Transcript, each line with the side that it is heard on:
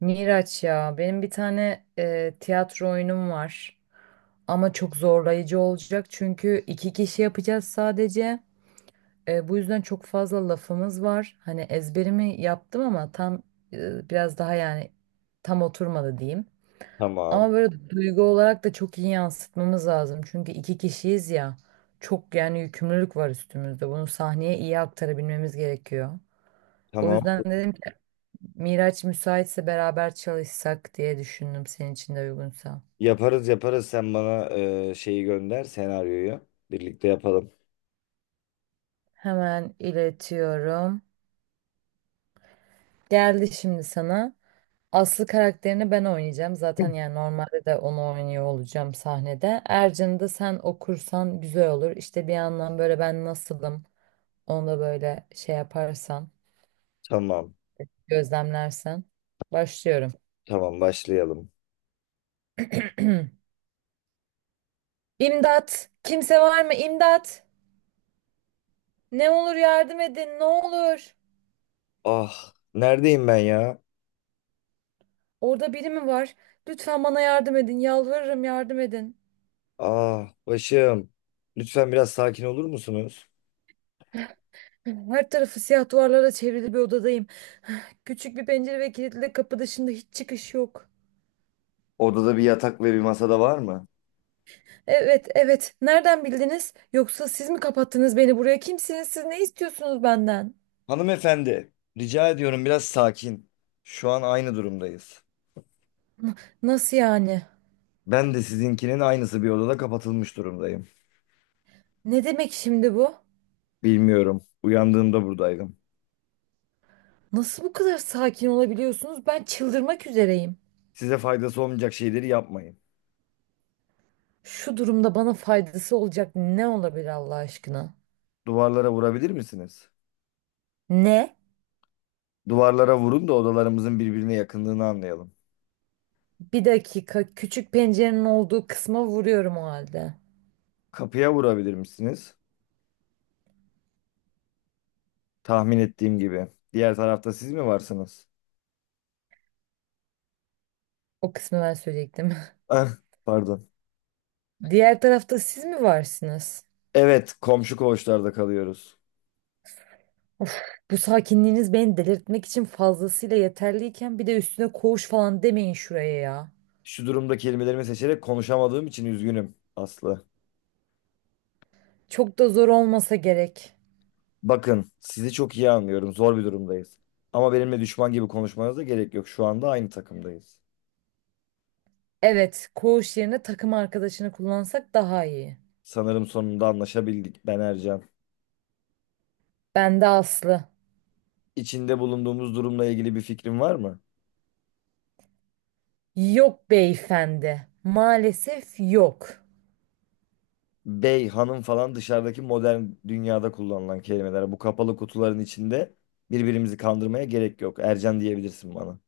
right: Miraç ya benim bir tane tiyatro oyunum var ama çok zorlayıcı olacak çünkü iki kişi yapacağız sadece. Bu yüzden çok fazla lafımız var, hani ezberimi yaptım ama tam biraz daha yani tam oturmadı diyeyim, ama
left: Tamam.
right: böyle duygu olarak da çok iyi yansıtmamız lazım çünkü iki kişiyiz ya, çok yani yükümlülük var üstümüzde, bunu sahneye iyi aktarabilmemiz gerekiyor. O
left: Tamam.
right: yüzden dedim Miraç müsaitse beraber çalışsak diye düşündüm, senin için de uygunsa.
left: Yaparız. Sen bana şeyi gönder senaryoyu. Birlikte yapalım.
right: Hemen iletiyorum. Geldi şimdi sana. Aslı karakterini ben oynayacağım. Zaten yani normalde de onu oynuyor olacağım sahnede. Ercan'ı da sen okursan güzel olur. İşte bir yandan böyle ben nasılım, onu da böyle şey yaparsan,
left: Tamam.
right: gözlemlersen. Başlıyorum.
left: Tamam başlayalım.
right: İmdat! Kimse var mı? İmdat! Ne olur yardım edin, ne olur.
left: Ah neredeyim ben ya?
right: Orada biri mi var? Lütfen bana yardım edin. Yalvarırım yardım edin.
left: Ah başım. Lütfen biraz sakin olur musunuz?
right: Her tarafı siyah duvarlara çevrili bir odadayım. Küçük bir pencere ve kilitli kapı dışında hiç çıkış yok.
left: Odada bir yatak ve bir masada var mı?
right: Evet, evet. Nereden bildiniz? Yoksa siz mi kapattınız beni buraya? Kimsiniz? Siz ne istiyorsunuz benden?
left: Hanımefendi, rica ediyorum biraz sakin. Şu an aynı durumdayız.
right: Nasıl yani?
left: Ben de sizinkinin aynısı bir odada kapatılmış durumdayım.
right: Ne demek şimdi bu?
left: Bilmiyorum. Uyandığımda buradaydım.
right: Nasıl bu kadar sakin olabiliyorsunuz? Ben çıldırmak üzereyim.
left: Size faydası olmayacak şeyleri yapmayın.
right: Şu durumda bana faydası olacak ne olabilir Allah aşkına?
left: Duvarlara vurabilir misiniz?
right: Ne?
left: Duvarlara vurun da odalarımızın birbirine yakınlığını anlayalım.
right: Bir dakika, küçük pencerenin olduğu kısma vuruyorum o halde.
left: Kapıya vurabilir misiniz? Tahmin ettiğim gibi. Diğer tarafta siz mi varsınız?
right: O kısmı ben söyleyecektim.
left: Ah, pardon.
right: Diğer tarafta siz mi varsınız?
left: Evet, komşu koğuşlarda kalıyoruz.
right: Of, bu sakinliğiniz beni delirtmek için fazlasıyla yeterliyken bir de üstüne koğuş falan demeyin şuraya ya.
left: Şu durumda kelimelerimi seçerek konuşamadığım için üzgünüm Aslı.
right: Çok da zor olmasa gerek.
left: Bakın, sizi çok iyi anlıyorum. Zor bir durumdayız. Ama benimle düşman gibi konuşmanıza gerek yok. Şu anda aynı takımdayız.
right: Evet, koğuş yerine takım arkadaşını kullansak daha iyi.
left: Sanırım sonunda anlaşabildik. Ben Ercan.
right: Ben de Aslı.
left: İçinde bulunduğumuz durumla ilgili bir fikrin var mı?
right: Yok beyefendi. Maalesef yok.
left: Bey, hanım falan dışarıdaki modern dünyada kullanılan kelimeler. Bu kapalı kutuların içinde birbirimizi kandırmaya gerek yok. Ercan diyebilirsin bana.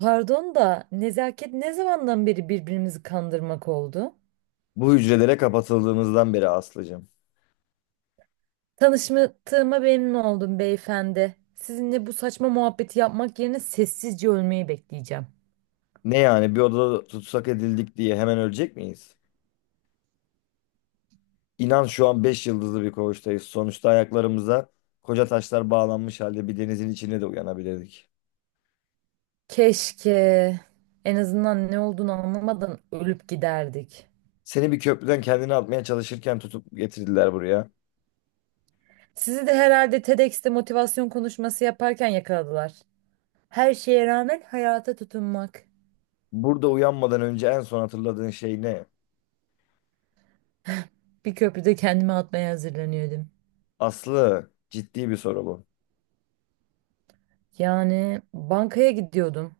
right: Pardon da nezaket ne zamandan beri birbirimizi kandırmak oldu?
left: Bu hücrelere kapatıldığımızdan beri Aslı'cığım.
right: Tanıştığıma memnun oldum beyefendi. Sizinle bu saçma muhabbeti yapmak yerine sessizce ölmeyi bekleyeceğim.
left: Ne yani, bir odada tutsak edildik diye hemen ölecek miyiz? İnan şu an 5 yıldızlı bir koğuştayız. Sonuçta ayaklarımıza koca taşlar bağlanmış halde bir denizin içinde de uyanabilirdik.
right: Keşke en azından ne olduğunu anlamadan ölüp giderdik.
left: Seni bir köprüden kendini atmaya çalışırken tutup getirdiler buraya.
right: Sizi de herhalde TEDx'te motivasyon konuşması yaparken yakaladılar. Her şeye rağmen hayata tutunmak.
left: Burada uyanmadan önce en son hatırladığın şey ne?
right: Bir köprüde kendimi atmaya hazırlanıyordum.
left: Aslı, ciddi bir soru bu.
right: Yani bankaya gidiyordum.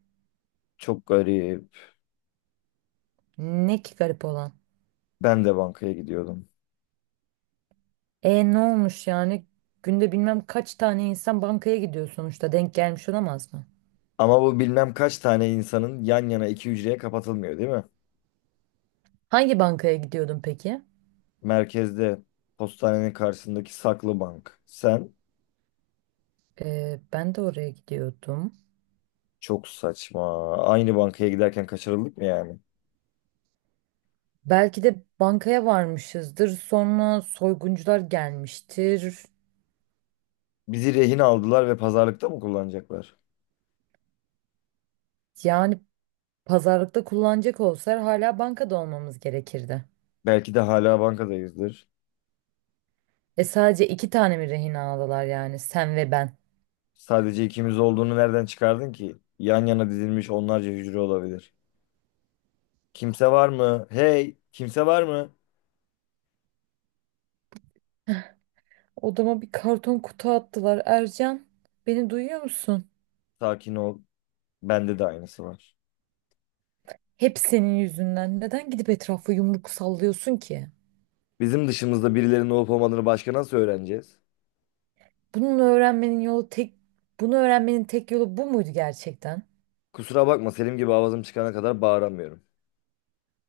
left: Çok garip.
right: Ne ki garip olan?
left: Ben de bankaya gidiyordum.
right: E ne olmuş yani? Günde bilmem kaç tane insan bankaya gidiyor sonuçta. Denk gelmiş olamaz mı?
left: Ama bu bilmem kaç tane insanın yan yana iki hücreye kapatılmıyor değil mi?
right: Hangi bankaya gidiyordun peki?
left: Merkezde postanenin karşısındaki saklı bank. Sen?
right: E, ben de oraya gidiyordum.
left: Çok saçma. Aynı bankaya giderken kaçırıldık mı yani?
right: Belki de bankaya varmışızdır. Sonra soyguncular gelmiştir.
left: Bizi rehin aldılar ve pazarlıkta mı kullanacaklar?
right: Yani pazarlıkta kullanacak olsalar hala bankada olmamız gerekirdi.
left: Belki de hala bankadayızdır.
right: E sadece iki tane mi rehin aldılar, yani sen ve ben?
left: Sadece ikimiz olduğunu nereden çıkardın ki? Yan yana dizilmiş onlarca hücre olabilir. Kimse var mı? Hey, kimse var mı?
right: Odama bir karton kutu attılar. Ercan, beni duyuyor musun?
left: Sakin ol. Bende de aynısı var.
right: Hep senin yüzünden. Neden gidip etrafa yumruk sallıyorsun ki?
left: Bizim dışımızda birilerinin olup olmadığını başka nasıl öğreneceğiz?
right: Bunun öğrenmenin yolu tek Bunu öğrenmenin tek yolu bu muydu gerçekten?
left: Kusura bakma, Selim gibi avazım çıkana kadar bağıramıyorum.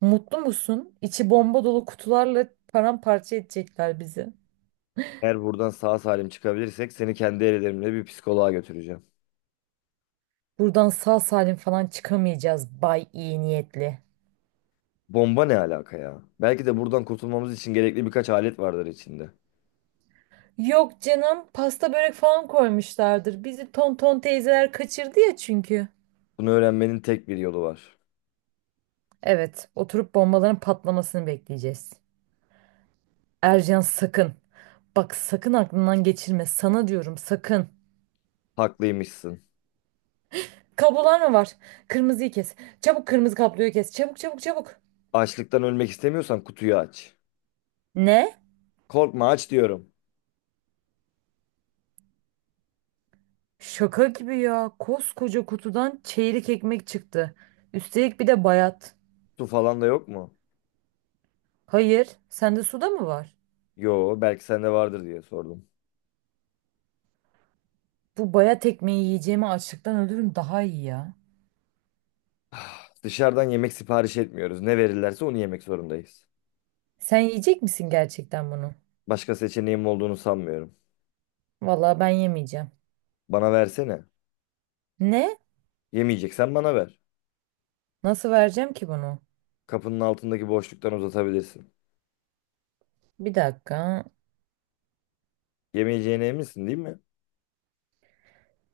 right: Mutlu musun? İçi bomba dolu kutularla paramparça edecekler bizi.
left: Eğer buradan sağ salim çıkabilirsek seni kendi ellerimle bir psikoloğa götüreceğim.
right: Buradan sağ salim falan çıkamayacağız bay iyi niyetli.
left: Bomba ne alaka ya? Belki de buradan kurtulmamız için gerekli birkaç alet vardır içinde.
right: Yok canım, pasta börek falan koymuşlardır. Bizi tonton teyzeler kaçırdı ya çünkü.
left: Bunu öğrenmenin tek bir yolu var.
right: Evet, oturup bombaların patlamasını bekleyeceğiz. Ercan sakın. Bak sakın aklından geçirme. Sana diyorum sakın.
left: Haklıymışsın.
right: Kablolar mı var? Kırmızıyı kes. Çabuk kırmızı kabloyu kes. Çabuk, çabuk, çabuk.
left: Açlıktan ölmek istemiyorsan kutuyu aç.
right: Ne?
left: Korkma, aç diyorum.
right: Şaka gibi ya. Koskoca kutudan çeyrek ekmek çıktı. Üstelik bir de bayat.
left: Su falan da yok mu?
right: Hayır, sende suda mı var?
left: Yo, belki sende vardır diye sordum.
right: Bu bayat ekmeği yiyeceğime açlıktan ölürüm daha iyi ya.
left: Ah, dışarıdan yemek sipariş etmiyoruz. Ne verirlerse onu yemek zorundayız.
right: Sen yiyecek misin gerçekten bunu?
left: Başka seçeneğim olduğunu sanmıyorum.
right: Vallahi ben yemeyeceğim.
left: Bana versene.
right: Ne?
left: Yemeyeceksen bana ver.
right: Nasıl vereceğim ki bunu?
left: Kapının altındaki boşluktan uzatabilirsin.
right: Bir dakika.
left: Yemeyeceğine eminsin değil mi?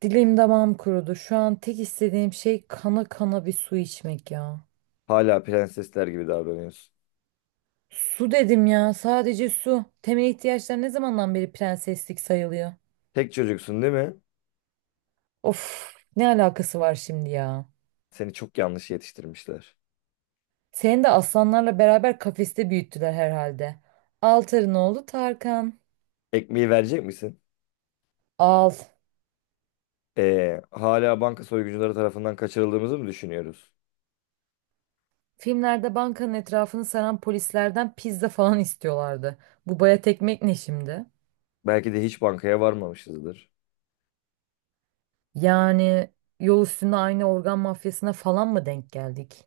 right: Dilim damağım kurudu. Şu an tek istediğim şey kana kana bir su içmek ya.
left: Hala prensesler gibi davranıyorsun.
right: Su dedim ya, sadece su. Temel ihtiyaçlar ne zamandan beri prenseslik sayılıyor?
left: Tek çocuksun değil mi?
right: Of, ne alakası var şimdi ya?
left: Seni çok yanlış yetiştirmişler.
right: Seni de aslanlarla beraber kafeste büyüttüler herhalde. Altar'ın oğlu Tarkan.
left: Ekmeği verecek misin?
right: Al.
left: Hala banka soyguncuları tarafından kaçırıldığımızı mı düşünüyoruz?
right: Filmlerde bankanın etrafını saran polislerden pizza falan istiyorlardı. Bu baya tekmek ne şimdi?
left: Belki de hiç bankaya varmamışızdır.
right: Yani yol üstünde aynı organ mafyasına falan mı denk geldik?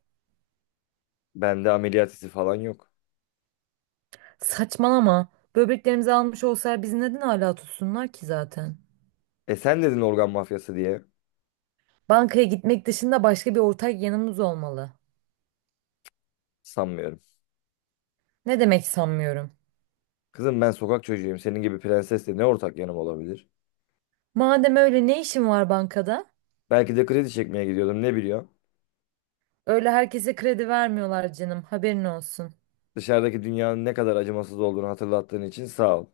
left: Bende ameliyat izi falan yok.
right: Saçmalama. Böbreklerimizi almış olsalar bizi neden hala tutsunlar ki zaten?
left: E sen dedin organ mafyası diye.
right: Bankaya gitmek dışında başka bir ortak yanımız olmalı.
left: Sanmıyorum.
right: Ne demek sanmıyorum?
left: Kızım ben sokak çocuğuyum. Senin gibi prensesle ne ortak yanım olabilir?
right: Madem öyle ne işin var bankada?
left: Belki de kredi çekmeye gidiyordum ne biliyor.
right: Öyle herkese kredi vermiyorlar canım, haberin olsun.
left: Dışarıdaki dünyanın ne kadar acımasız olduğunu hatırlattığın için sağ ol.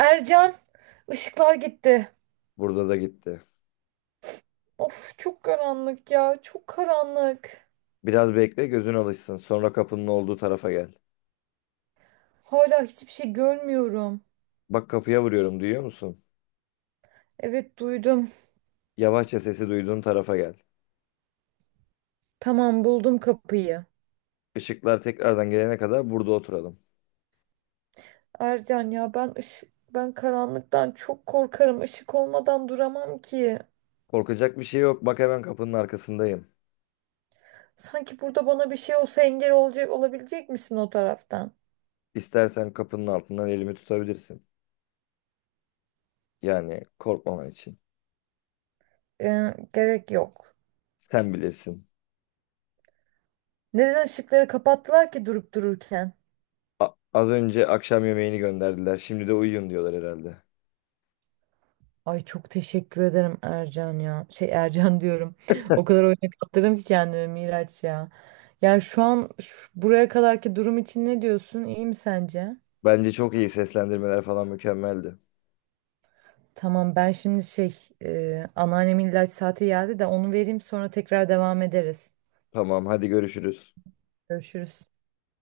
right: Ercan, ışıklar gitti.
left: Burada da gitti.
right: Of çok karanlık ya, çok karanlık.
left: Biraz bekle gözün alışsın. Sonra kapının olduğu tarafa gel.
right: Hala hiçbir şey görmüyorum.
left: Bak kapıya vuruyorum, duyuyor musun?
right: Evet duydum.
left: Yavaşça sesi duyduğun tarafa gel.
right: Tamam, buldum kapıyı.
left: Işıklar tekrardan gelene kadar burada oturalım.
right: Ercan ya ben ışık ben karanlıktan çok korkarım. Işık olmadan duramam ki.
left: Korkacak bir şey yok. Bak hemen kapının arkasındayım.
right: Sanki burada bana bir şey olsa engel olacak olabilecek misin o taraftan?
left: İstersen kapının altından elimi tutabilirsin. Yani korkmaman için.
right: Gerek yok.
left: Sen bilirsin.
right: Neden ışıkları kapattılar ki durup dururken?
left: Az önce akşam yemeğini gönderdiler. Şimdi de uyuyun diyorlar herhalde.
right: Ay çok teşekkür ederim Ercan ya. Şey Ercan diyorum. O kadar oyuna kaptırdım ki kendimi Miraç ya. Yani şu an buraya kadarki durum için ne diyorsun? İyi mi sence?
left: Bence çok iyi, seslendirmeler falan mükemmeldi.
right: Tamam ben şimdi anneannemin ilaç saati geldi de onu vereyim sonra tekrar devam ederiz.
left: Tamam, hadi görüşürüz.
right: Görüşürüz.